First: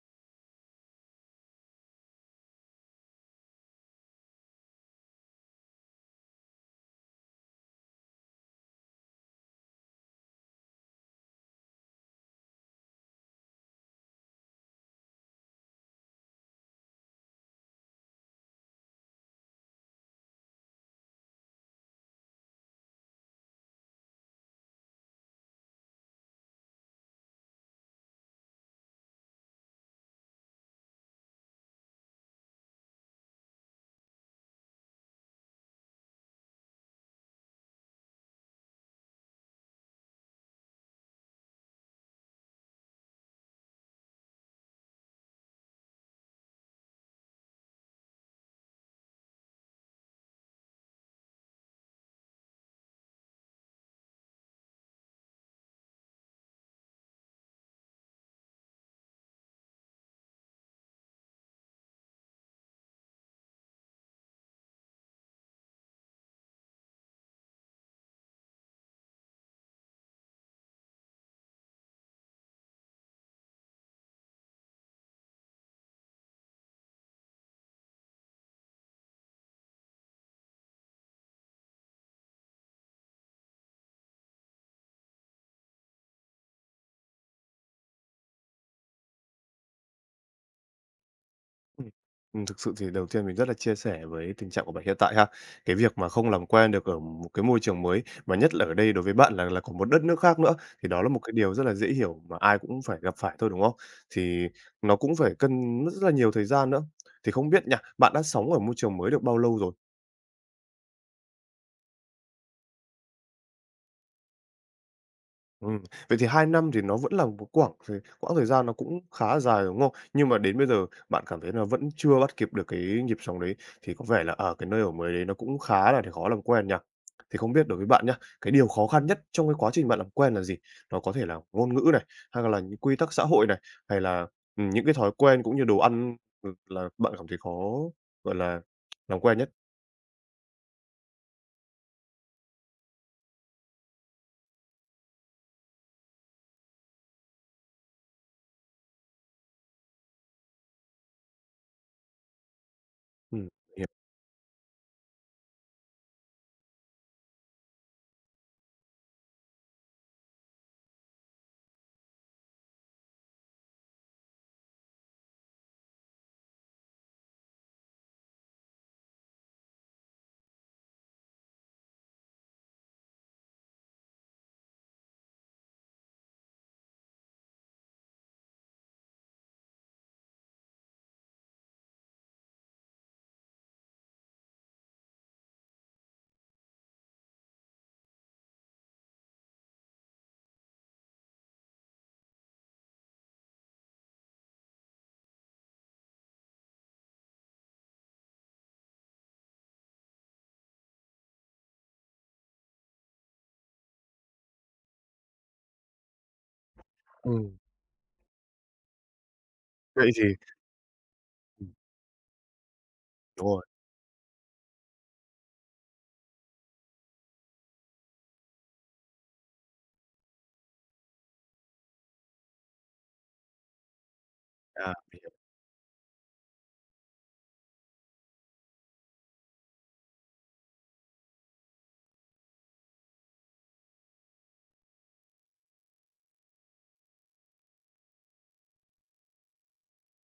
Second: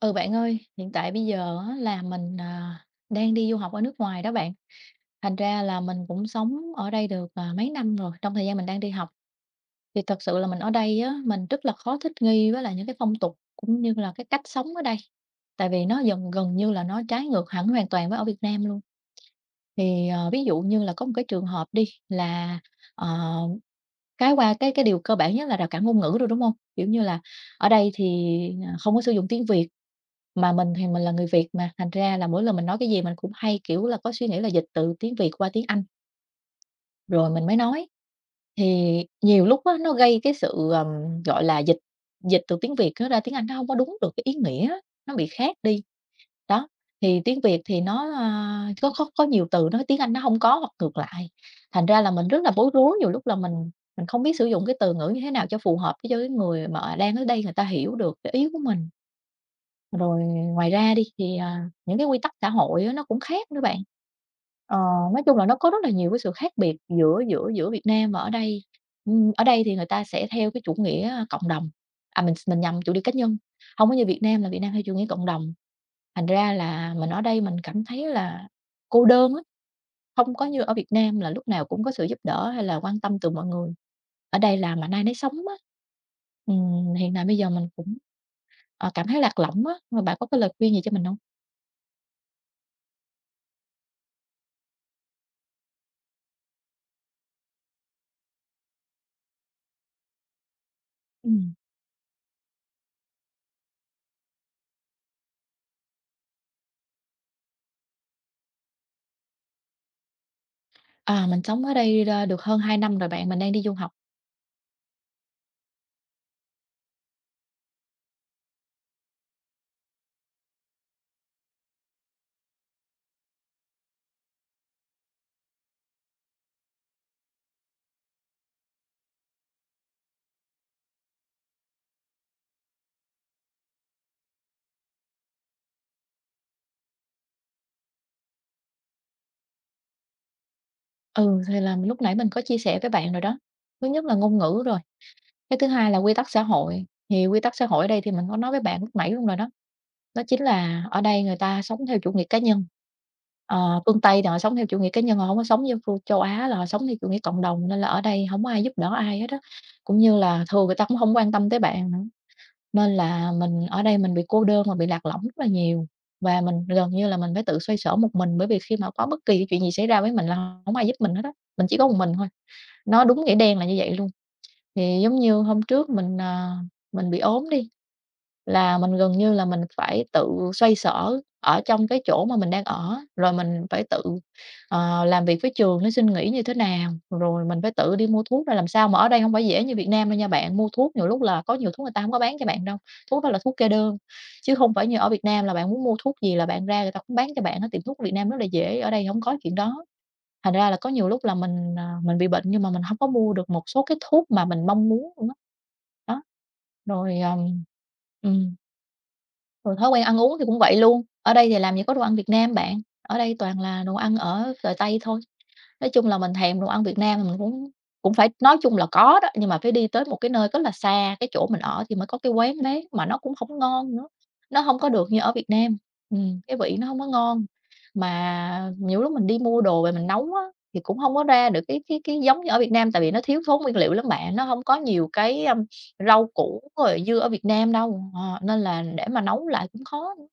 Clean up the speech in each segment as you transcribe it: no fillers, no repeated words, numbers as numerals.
Ừ, bạn ơi, hiện tại bây giờ á là mình, à, đang đi du học ở nước ngoài đó bạn. Thành ra là mình cũng sống ở đây được, à, mấy năm rồi, trong thời gian mình đang đi học. Thì thật sự là mình ở đây á, mình rất là khó thích nghi với lại những cái phong tục cũng như là cái cách sống ở đây, tại vì nó dần gần như là nó trái ngược hẳn hoàn toàn với ở Việt Nam luôn. Thì, ờ, ví dụ như là có một cái trường hợp đi là, ờ, cái qua cái điều cơ bản nhất là rào cản ngôn ngữ rồi, đúng không? Kiểu như là, ở đây thì, à, không có sử dụng tiếng Việt. Mà mình thì mình là người Việt mà, thành ra là mỗi lần mình nói cái gì mình cũng hay, kiểu là, có suy nghĩ là dịch từ tiếng Việt qua tiếng Anh rồi mình mới nói. Thì nhiều lúc á, nó gây cái sự, gọi là, dịch dịch từ tiếng Việt á ra tiếng Anh nó hông có đúng được cái ý nghĩa, nó bị khác đi. Đó, thì tiếng Việt thì nó, a, có nhiều từ nó tiếng Anh nó hông có hoặc ngược lại, thành ra là mình rất là bối rối, nhiều lúc là mình không biết sử dụng cái từ ngữ như thế nào cho phù hợp với cho cái người mà đang ở đây người ta hiểu được cái ý của mình. Rồi ngoài ra đi thì, à, những cái quy tắc xã hội á nó cũng khác nữa bạn. Ờ, nói chung là nó có rất là nhiều cái sự khác biệt giữa giữa giữa Việt Nam và ở đây. Ở đây thì người ta sẽ theo cái chủ nghĩa à, cộng đồng, à, mình nhầm chủ nghĩa cá nhân, không có như Việt Nam là Việt Nam theo chủ nghĩa cộng đồng. Thành ra là mình ở đây mình cảm thấy là cô đơn á, không có như ở Việt Nam là lúc nào cũng có sự giúp đỡ hay là quan tâm từ mọi người. Ở đây là mạnh ai nấy sống á. Hiện tại bây giờ mình cũng ờ, cảm thấy lạc lõng á, mà bạn có cái lời khuyên gì cho mình không? Ừm. Thực sự thì đầu tiên mình rất là chia sẻ với tình trạng của bạn hiện tại ha. Cái việc mà không làm quen được ở một cái môi trường mới, mà nhất là ở đây đối với bạn là còn một đất nước khác nữa, thì đó là một cái Ừm. điều rất là dễ hiểu mà ai cũng phải gặp phải thôi, đúng không? Thì nó cũng phải cần rất là nhiều thời gian nữa. Thì không biết nha, bạn đã sống ở môi trường mới được bao lâu rồi? À, mình sống ở đây, a, được hơn 2 năm rồi bạn, mình đang đi du học. Ừm, vậy thì 2 năm thì nó vẫn là một quảng thời quãng thời gian nó cũng khá là dài, đúng không? Nhưng mà đến bây giờ bạn cảm thấy là vẫn chưa bắt kịp được cái nhịp sống đấy, thì có vẻ là, ở cái nơi ở mới đấy nó cũng khá là khó làm quen nhỉ? Thì không biết đối với bạn nhá, cái điều khó khăn nhất trong cái quá trình bạn làm quen là gì? Nó có thể là ngôn ngữ này, hay là những quy tắc xã hội này, hay là, những cái thói quen cũng như đồ ăn, ừ, là bạn cảm thấy khó, gọi là, làm quen nhất? Ừ, thì là lúc nãy mình có chia sẻ với bạn rồi đó. Thứ nhất là ngôn ngữ rồi, cái thứ hai là quy tắc xã hội, thì quy tắc xã hội ở đây thì mình có nói với bạn lúc nãy luôn rồi đó, đó chính là ở đây người ta sống theo chủ nghĩa cá nhân. Ừm. Ờ, phương Tây thì họ sống theo chủ nghĩa cá nhân, họ không có sống như phương châu Á là họ sống theo chủ nghĩa cộng đồng, nên là ở đây không có ai giúp đỡ ai hết đó. Cũng như là thường người ta cũng không quan tâm tới bạn nữa. Nên là mình ở đây mình bị cô đơn và bị lạc lõng rất là nhiều, và mình gần như là mình phải tự xoay sở một mình, bởi vì khi mà có bất kỳ cái chuyện gì xảy ra với mình là hổng ai giúp mình hết á, mình chỉ có một mình thôi, nó đúng nghĩa đen là như vậy luôn. Thì giống như hôm trước mình, à, mình bị ốm đi, là mình gần như là mình phải tự xoay sở ở trong cái chỗ mà mình đang ở, rồi mình phải tự, ờ, làm việc với trường để xin nghỉ như thế nào, rồi mình phải tự đi mua thuốc ra làm sao. Mà ở đây không phải dễ như Việt Nam đâu nha bạn, mua thuốc nhiều lúc là có nhiều thuốc người ta không có bán cho bạn đâu, thuốc đó là thuốc kê đơn, chứ không phải như ở Việt Nam là bạn muốn mua thuốc gì là bạn ra người ta cũng bán cho bạn á, tiệm thuốc Việt Nam rất là dễ, ở đây không có chuyện đó. Thành ra là có nhiều lúc là mình, ờ, mình bị bệnh nhưng mà mình không có mua được một số cái thuốc mà mình mong muốn luôn á. Đó, rồi, Ừm. Ừm. Rồi thói quen Vậy ăn thì uống thì cũng vậy luôn, ở đây thì ừm, làm gì có đồ ăn Việt Nam bạn, ở đây đúng toàn rồi, là đồ ăn ở thời Tây thôi. Nói chung là mình thèm đồ ăn Việt Nam thì mình cũng cũng phải nói chung là có đó, nhưng mà phải đi tới một cái nơi rất là xa cái chỗ mình ở thì mới có cái quán đấy, mà nó cũng không ngon nữa, nó không có à, được như ở Việt Nam. Cái vị nó không có ngon, mà nhiều lúc mình đi mua đồ về mình nấu á, thì cũng không có ra được cái giống như ở Việt Nam, tại vì nó thiếu thốn nguyên liệu lắm bạn, nó không có nhiều cái, rau củ rồi dưa ở Việt Nam đâu, ờ, nên là để mà nấu lại cũng khó nữa.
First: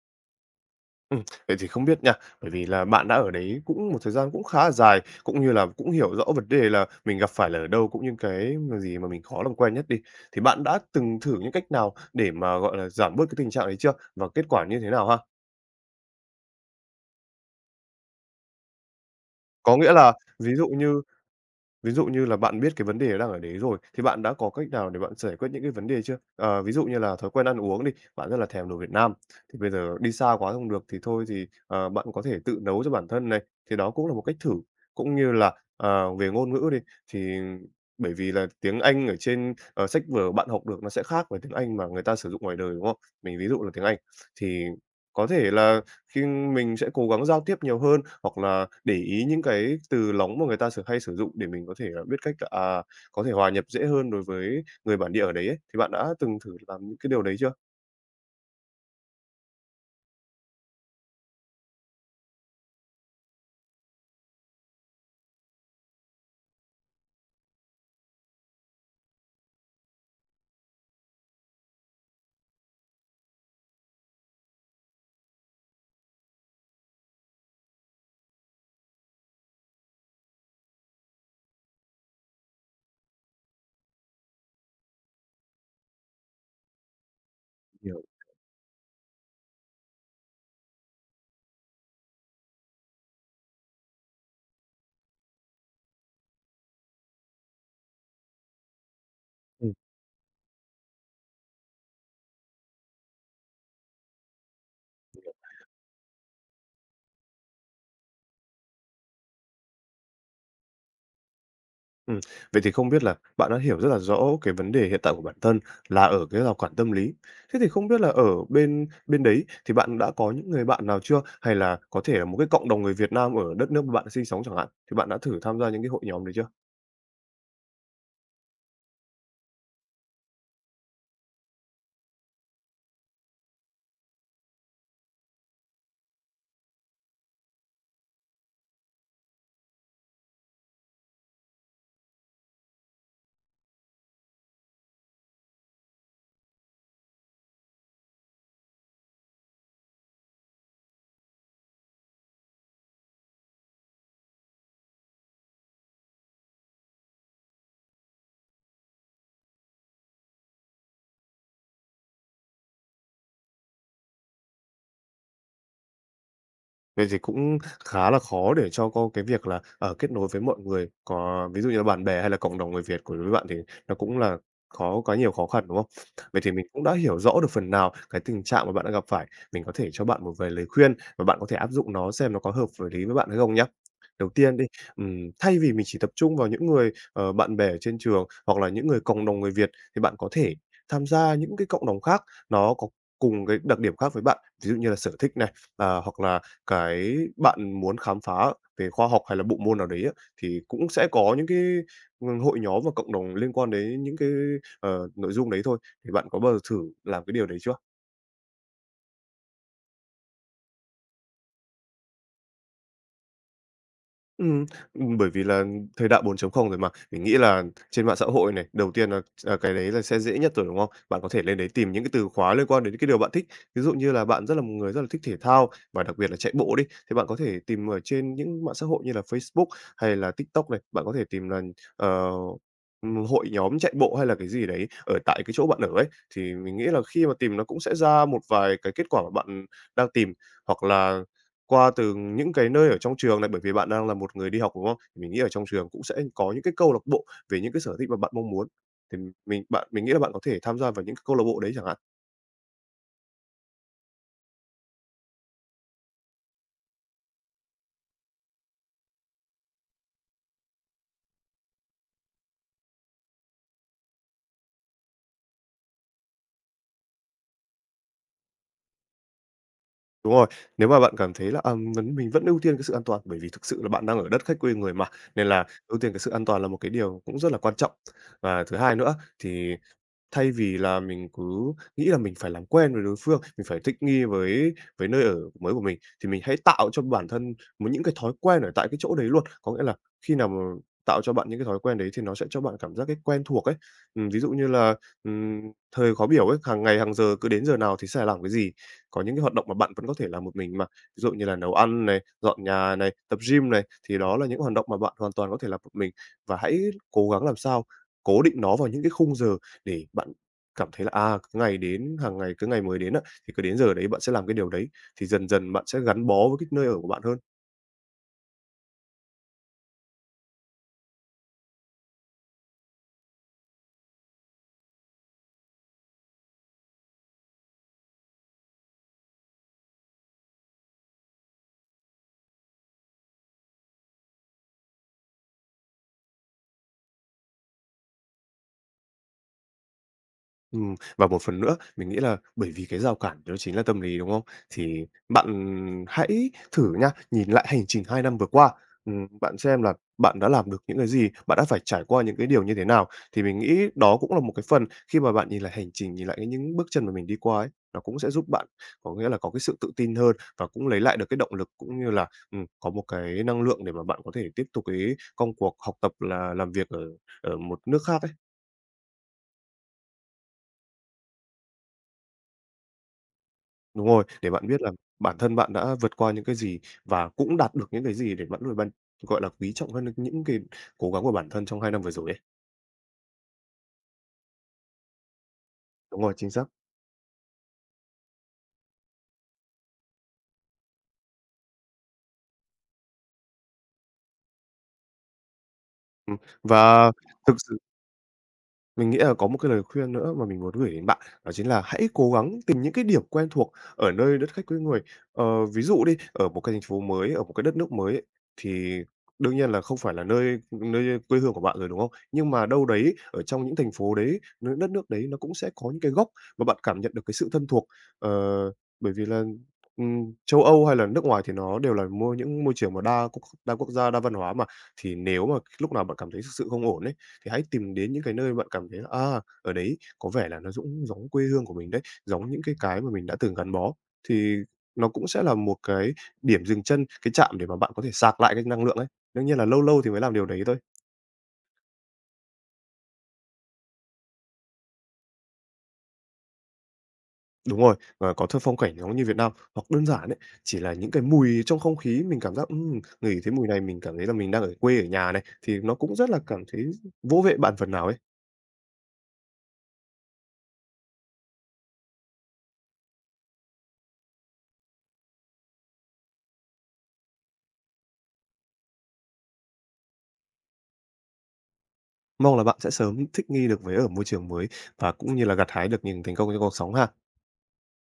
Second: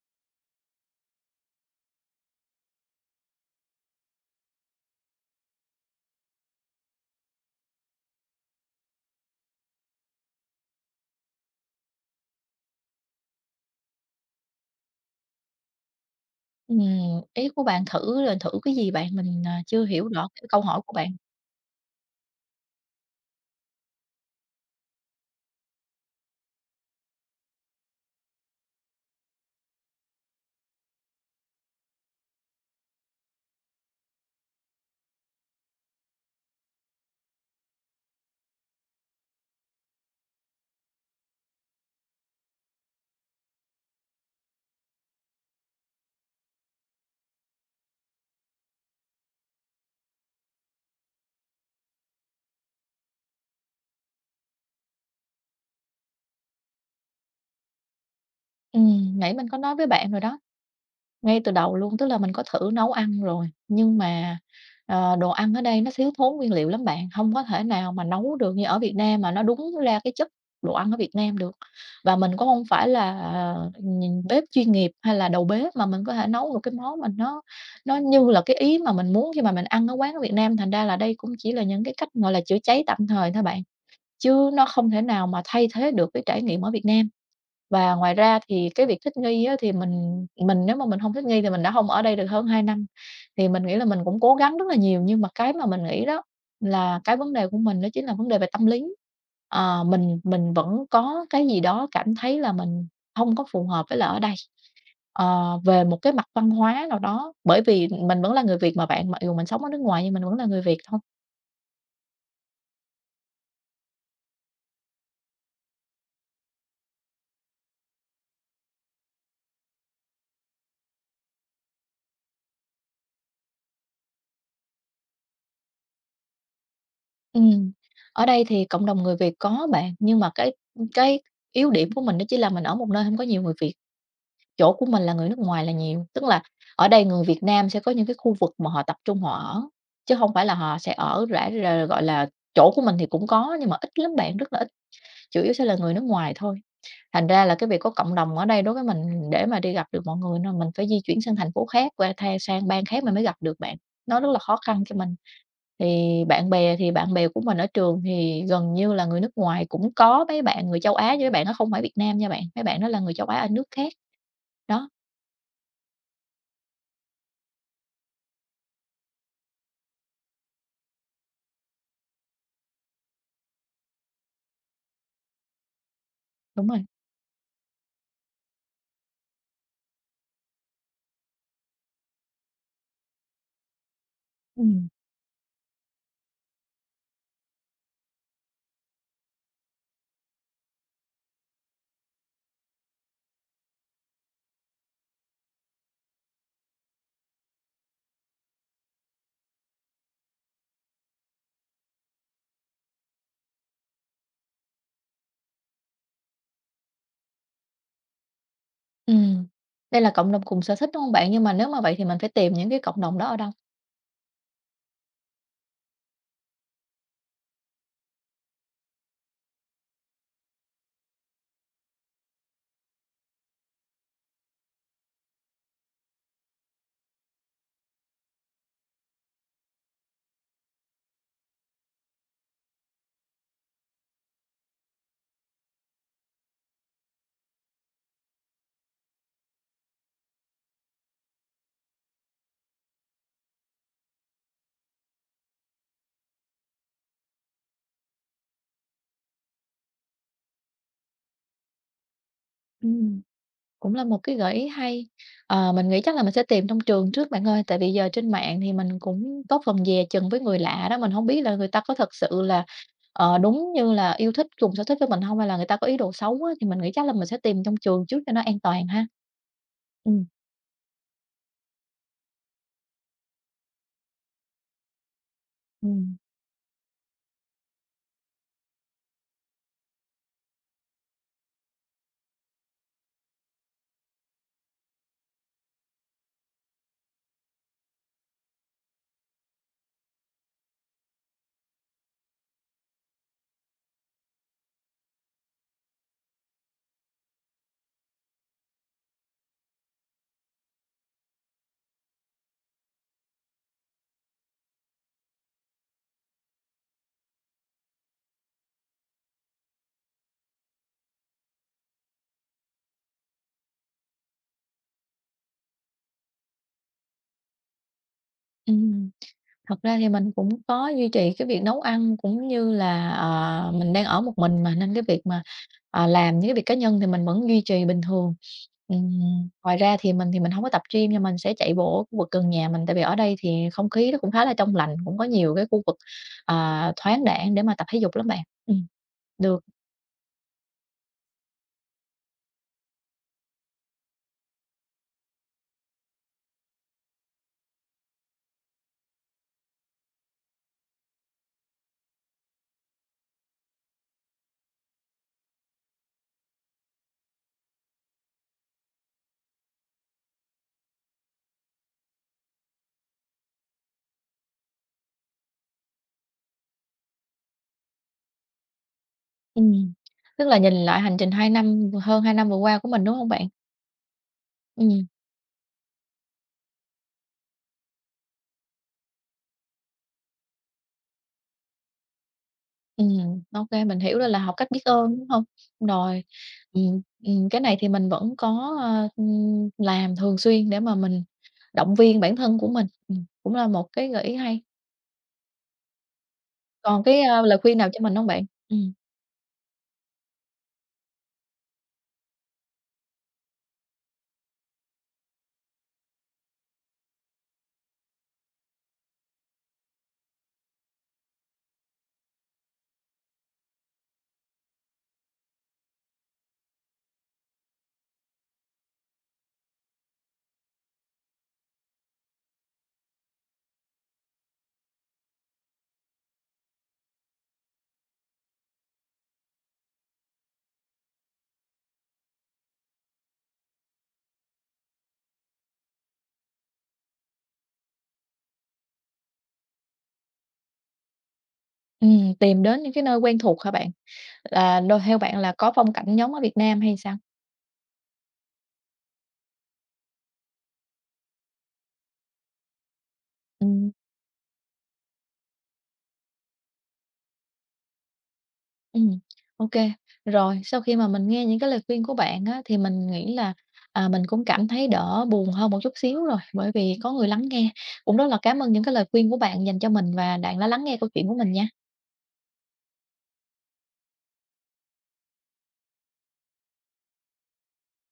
Ừm, vậy thì không biết nha, bởi vì là bạn đã ở đấy cũng một thời gian cũng khá là dài, cũng như là cũng hiểu rõ vấn đề là mình gặp phải là ở đâu, cũng như cái mà gì mà mình khó làm quen nhất đi. Thì bạn đã từng thử những cách nào để mà, gọi là, giảm bớt cái tình trạng đấy chưa? Và kết quả như thế nào ha? Ừm, ý của bạn thử rồi thử cái gì bạn? Mình, à, Có chưa nghĩa hiểu là rõ cái ví câu dụ hỏi của như bạn. ví dụ như là bạn biết cái vấn đề đang ở đấy rồi, thì bạn đã có cách nào để bạn giải quyết những cái vấn đề chưa? Ờ, ví dụ như là thói quen ăn uống đi, bạn rất là thèm đồ Việt Nam, thì bây giờ đi xa quá không được thì thôi thì, ờ, bạn có thể tự nấu cho bản thân này, thì đó cũng là một cách thử. Cũng như là, ờ, về ngôn ngữ đi, thì bởi vì là tiếng Anh ở trên, ờ, sách vở bạn học được nó sẽ khác với tiếng Anh mà người ta sử dụng ngoài đời, đúng không? Mình ví dụ là tiếng Anh, thì có thể là khi mình sẽ cố gắng giao tiếp nhiều hơn, hoặc là để ý những cái từ lóng mà người ta hay sử dụng để mình có thể, à, biết cách, là, à, có thể hòa nhập dễ hơn đối với người bản địa ở đấy ấy, thì bạn đã từng thử làm những cái điều đấy chưa? Nãy mình có nói với bạn rồi đó, ngay từ đầu luôn, tức là mình có thử nấu ăn rồi, nhưng mà, ờ, đồ ăn ở đây nó thiếu thốn nguyên liệu lắm bạn, không có thể nào mà nấu được như ở Việt Nam mà nó đúng ra cái chất đồ ăn ở Việt Nam được. Và mình cũng không phải là, ờ, nhìn bếp chuyên nghiệp hay là đầu bếp mà mình có thể nấu được cái món mà nó như là cái ý mà mình muốn khi mà mình ăn ở quán ở Việt Nam, thành ra là đây cũng chỉ là những cái cách, gọi là, chữa cháy tạm thời thôi bạn. Chứ nó không thể nào mà thay thế được cái trải nghiệm ở Việt Nam. Và Hiểu. ngoài ra thì cái việc thích nghi á, thì mình nếu mà mình không thích nghi thì mình đã không ở đây được hơn 2 năm, thì mình nghĩ là mình cũng cố gắng rất là nhiều. Nhưng mà cái mà mình nghĩ đó là cái vấn đề của mình đó chính là vấn đề về tâm lý. ừ Ờ, mình vẫn có cái gì đó cảm thấy là mình không có phù hợp với là ở đây, ờ, về một cái mặt văn hóa nào đó, bởi vì mình vẫn là người Việt mà bạn, mặc dù mình sống ở nước ngoài nhưng mình vẫn là người Việt thôi. ừm. Vậy thì không biết là bạn đã hiểu rất là rõ cái vấn đề hiện tại của bản thân là ở cái rào cản tâm lý. Thế thì không biết là ở bên bên đấy thì bạn đã có những người bạn nào chưa? Hay là có thể là một cái cộng đồng người Việt Nam ở đất nước mà bạn sinh sống chẳng hạn, thì bạn đã thử tham gia những cái hội nhóm đấy chưa? Ừm, ở đây thì cộng đồng người Việt có bạn, nhưng mà cái yếu điểm của mình đó chỉ là mình ở một nơi không có nhiều người Việt, chỗ của mình là người nước ngoài là nhiều. Tức là ở đây người Việt Nam sẽ có những cái khu vực mà họ tập trung họ ở, chứ không phải là họ sẽ ở rải r gọi là, chỗ của mình thì cũng có nhưng mà ít lắm bạn, rất là ít, chủ yếu sẽ là người nước ngoài thôi. Thành ra là cái việc có cộng đồng ở đây đối với mình để mà đi gặp được mọi người là mình phải di chuyển sang thành phố khác, qua the sang bang khác mình mới gặp được bạn, nó rất là khó khăn cho mình. Thì bạn bè của mình ở trường thì gần như là người nước ngoài, cũng có mấy bạn người châu Á nhưng mấy bạn nó không phải Việt Nam nha bạn, mấy bạn đó là người châu Á ở nước khác. Đó, Vậy thì cũng khá là khó để cho có cái việc là, ở kết nối với mọi người, có ví dụ như là bạn bè hay là cộng đồng người Việt của đối với bạn thì nó cũng là khó có nhiều khó khăn, đúng không? Vậy thì mình đúng rồi, cũng đã hiểu rõ được phần nào cái tình trạng mà bạn đang gặp phải, mình có thể cho bạn một vài lời khuyên và bạn có thể áp dụng nó xem nó có hợp với lý với bạn hay không nhé. Đầu tiên đi, ừm, thay vì mình chỉ tập trung vào những người, ờ, bạn bè ở trên trường hoặc là những người cộng đồng người Việt thì bạn có thể tham gia những cái cộng đồng khác nó có cùng cái đặc điểm khác với bạn, ví dụ như là sở thích này, à, hoặc là cái bạn muốn khám phá về khoa học hay là bộ môn nào đấy á, thì cũng sẽ có những cái, hội nhóm và cộng đồng liên quan đến những cái, ờ, nội dung đấy thôi. Thì bạn có bao giờ thử làm cái điều đấy chưa? ừm, đây là cộng đồng cùng sở thích, đúng không bạn? Nhưng mà nếu mà vậy thì mình phải tìm những cái cộng đồng đó ở đâu? Ừm, bởi vì là thời đại 4.0 rồi mà, mình nghĩ là trên mạng xã hội này, đầu tiên là cái đấy là sẽ dễ nhất rồi, đúng không? Bạn có thể lên đấy tìm những cái từ khóa liên quan đến cái điều bạn thích. Ví dụ như là bạn rất là một người rất là thích thể thao và đặc biệt là chạy bộ đi, thì bạn có thể tìm ở trên những mạng xã hội như là Facebook hay là TikTok này, bạn có thể tìm là, ờ, hội nhóm chạy bộ hay là cái gì đấy ở tại cái chỗ bạn ở ấy, thì mình nghĩ là khi mà tìm nó cũng sẽ ra một vài cái kết quả mà bạn đang tìm. Hoặc là qua từ những cái nơi ở trong trường này, bởi vì bạn đang là một người đi học, đúng không? Thì mình nghĩ ở trong trường cũng sẽ có những cái câu lạc bộ về những cái sở thích mà bạn mong muốn, thì mình nghĩ là bạn có thể tham gia vào những cái câu lạc bộ đấy chẳng hạn. Ừm. Cũng là một cái gợi ý hay. Ờ, mình nghĩ chắc là mình sẽ tìm trong trường trước bạn ơi, tại vì giờ trên mạng thì mình cũng có phần dè chừng với người lạ đó, mình không biết là người ta có thật sự là, ờ, đúng như là yêu thích, cùng sở thích với mình không hay là người ta có ý đồ xấu á, thì mình nghĩ chắc là mình sẽ tìm trong trường trước cho nó an toàn ha. Ừm, Đúng rồi, nếu mà bạn cảm thấy là, à, mình vẫn ưu tiên cái sự an toàn, bởi vì thực sự là bạn đang ở đất khách quê người mà, nên là ưu tiên ừm, cái sự an toàn là một cái điều cũng rất là quan trọng. Và thứ hai nữa thì thay vì là mình cứ nghĩ là mình phải làm quen với đối phương, mình phải thích nghi với nơi ở mới của mình, thì mình hãy tạo cho bản thân những cái thói quen ở tại cái chỗ đấy luôn. Có nghĩa là khi nào mà tạo cho bạn những cái thói quen đấy thì nó sẽ cho bạn cảm giác cái quen thuộc ấy. Ví dụ như là, ừm, thời khó biểu ấy, hàng ngày hàng giờ cứ đến giờ nào thì sẽ phải làm cái gì. Có những cái hoạt động mà bạn vẫn có thể làm một mình mà, ví dụ như là nấu ăn này, dọn nhà này, tập gym này, thì đó là những hoạt động mà bạn hoàn toàn có thể làm một mình. Và hãy cố gắng làm sao cố định nó vào những cái khung giờ để bạn cảm thấy là, à, cứ ngày đến hàng ngày cứ ngày mới đến á, thì cứ đến giờ đấy bạn sẽ làm cái điều đấy, thì dần dần bạn sẽ gắn bó với cái nơi ở của bạn hơn. ừm. Thật ra thì mình cũng có duy trì cái việc nấu ăn cũng như là, ờ, mình đang ở một mình mà nên cái việc mà, à, làm những cái việc cá nhân thì mình vẫn duy trì bình thường. Ngoài ra thì mình hông có tập gym nhưng mình sẽ chạy bộ ở khu vực gần nhà mình, tại vì ở đây thì không khí nó cũng khá là trong lành, cũng có nhiều cái khu vực, à, thoáng đãng để mà tập thể dục lắm bạn. Ừm, được, Và một phần nữa, mình nghĩ là bởi vì cái rào cản đó chính là tâm lý, đúng không? Thì bạn hãy thử nha, nhìn lại hành trình 2 năm vừa qua, bạn xem là bạn đã làm được những cái gì, bạn đã phải trải qua những cái điều như thế nào. Thì mình nghĩ đó cũng là một cái phần khi mà bạn nhìn lại hành trình, nhìn lại cái những bước chân mà mình đi qua ấy, nó cũng sẽ giúp bạn có nghĩa là có cái sự tự tin hơn và cũng lấy lại được cái động lực, cũng như là, có một cái năng lượng để mà bạn có thể tiếp tục cái công cuộc học tập là làm việc ở ở một nước khác ấy. ừm, tức là nhìn lại hành trình 2 năm hơn 2 năm vừa qua của mình, đúng hông bạn? Đúng rồi, để bạn biết là Ừm, bản thân bạn đã vượt qua những cái gì và cũng đạt được những cái gì để bạn có thể bạn, gọi là, quý trọng hơn những cái cố gắng của bản thân trong 2 năm vừa rồi ấy. Ô kê, mình hiểu rồi là học cách biết ơn, đúng hông? Đúng Rồi, rồi, chính xác. Cái này thì mình vẫn có, làm thường xuyên để mà mình động viên bản thân của mình, cũng là một cái gợi ý hay. Ừm, Còn và cái, a, thực lời s khuyên nào cho mình hông bạn? Ừm. Mình nghĩ là có một cái lời khuyên nữa mà mình muốn gửi đến bạn, đó chính là hãy cố gắng tìm những cái điểm quen thuộc ở nơi đất khách quê người. Ờ, ví dụ đi, ở một cái thành phố mới, ở một cái đất nước mới ấy, thì đương nhiên là không phải là nơi nơi quê hương của bạn rồi, đúng không? Nhưng mà đâu đấy ở trong những thành phố đấy, nơi đất nước đấy nó cũng sẽ có những cái góc mà bạn cảm nhận được cái sự thân thuộc. Ờ, bởi vì là, châu Âu hay là nước ngoài thì nó đều là mua những môi trường mà đa quốc gia, đa văn hóa mà, thì nếu mà lúc nào bạn cảm thấy thực sự không ổn ấy, thì hãy tìm đến những cái nơi bạn cảm thấy là, à, ở đấy có vẻ là nó dũng giống quê hương của mình đấy, giống những cái mà mình đã từng gắn bó. Thì nó cũng sẽ là một cái điểm dừng chân, cái trạm để mà bạn có thể sạc lại cái năng lượng ấy. Đương nhiên là lâu lâu thì mới làm điều đấy thôi. Tìm đến những cái nơi quen thuộc hả bạn? Là nơi theo bạn là có phong cảnh giống ở Việt Nam hay sao? Đúng rồi, và có thơ phong cảnh giống như Việt Nam, hoặc đơn giản ấy, chỉ là những cái mùi trong không khí mình cảm giác, ngửi thấy mùi này Ừm, mình cảm thấy là mình đang ở quê, ở nhà này, thì nó cũng rất là cảm thấy vỗ về bạn phần nào ấy. ừm, ô rồi, sau khi mà mình nghe những cái lời khuyên của bạn á, thì mình nghĩ là, à, mình cũng cảm thấy đỡ buồn hơn một chút xíu rồi, bởi vì có người lắng nghe. Cũng rất là cảm ơn những cái lời khuyên của bạn dành cho mình và bạn đã lắng nghe câu chuyện của mình nha. Mong là bạn sẽ sớm thích nghi được với ở môi trường mới và cũng như là gặt hái được những thành công trong cuộc sống ha.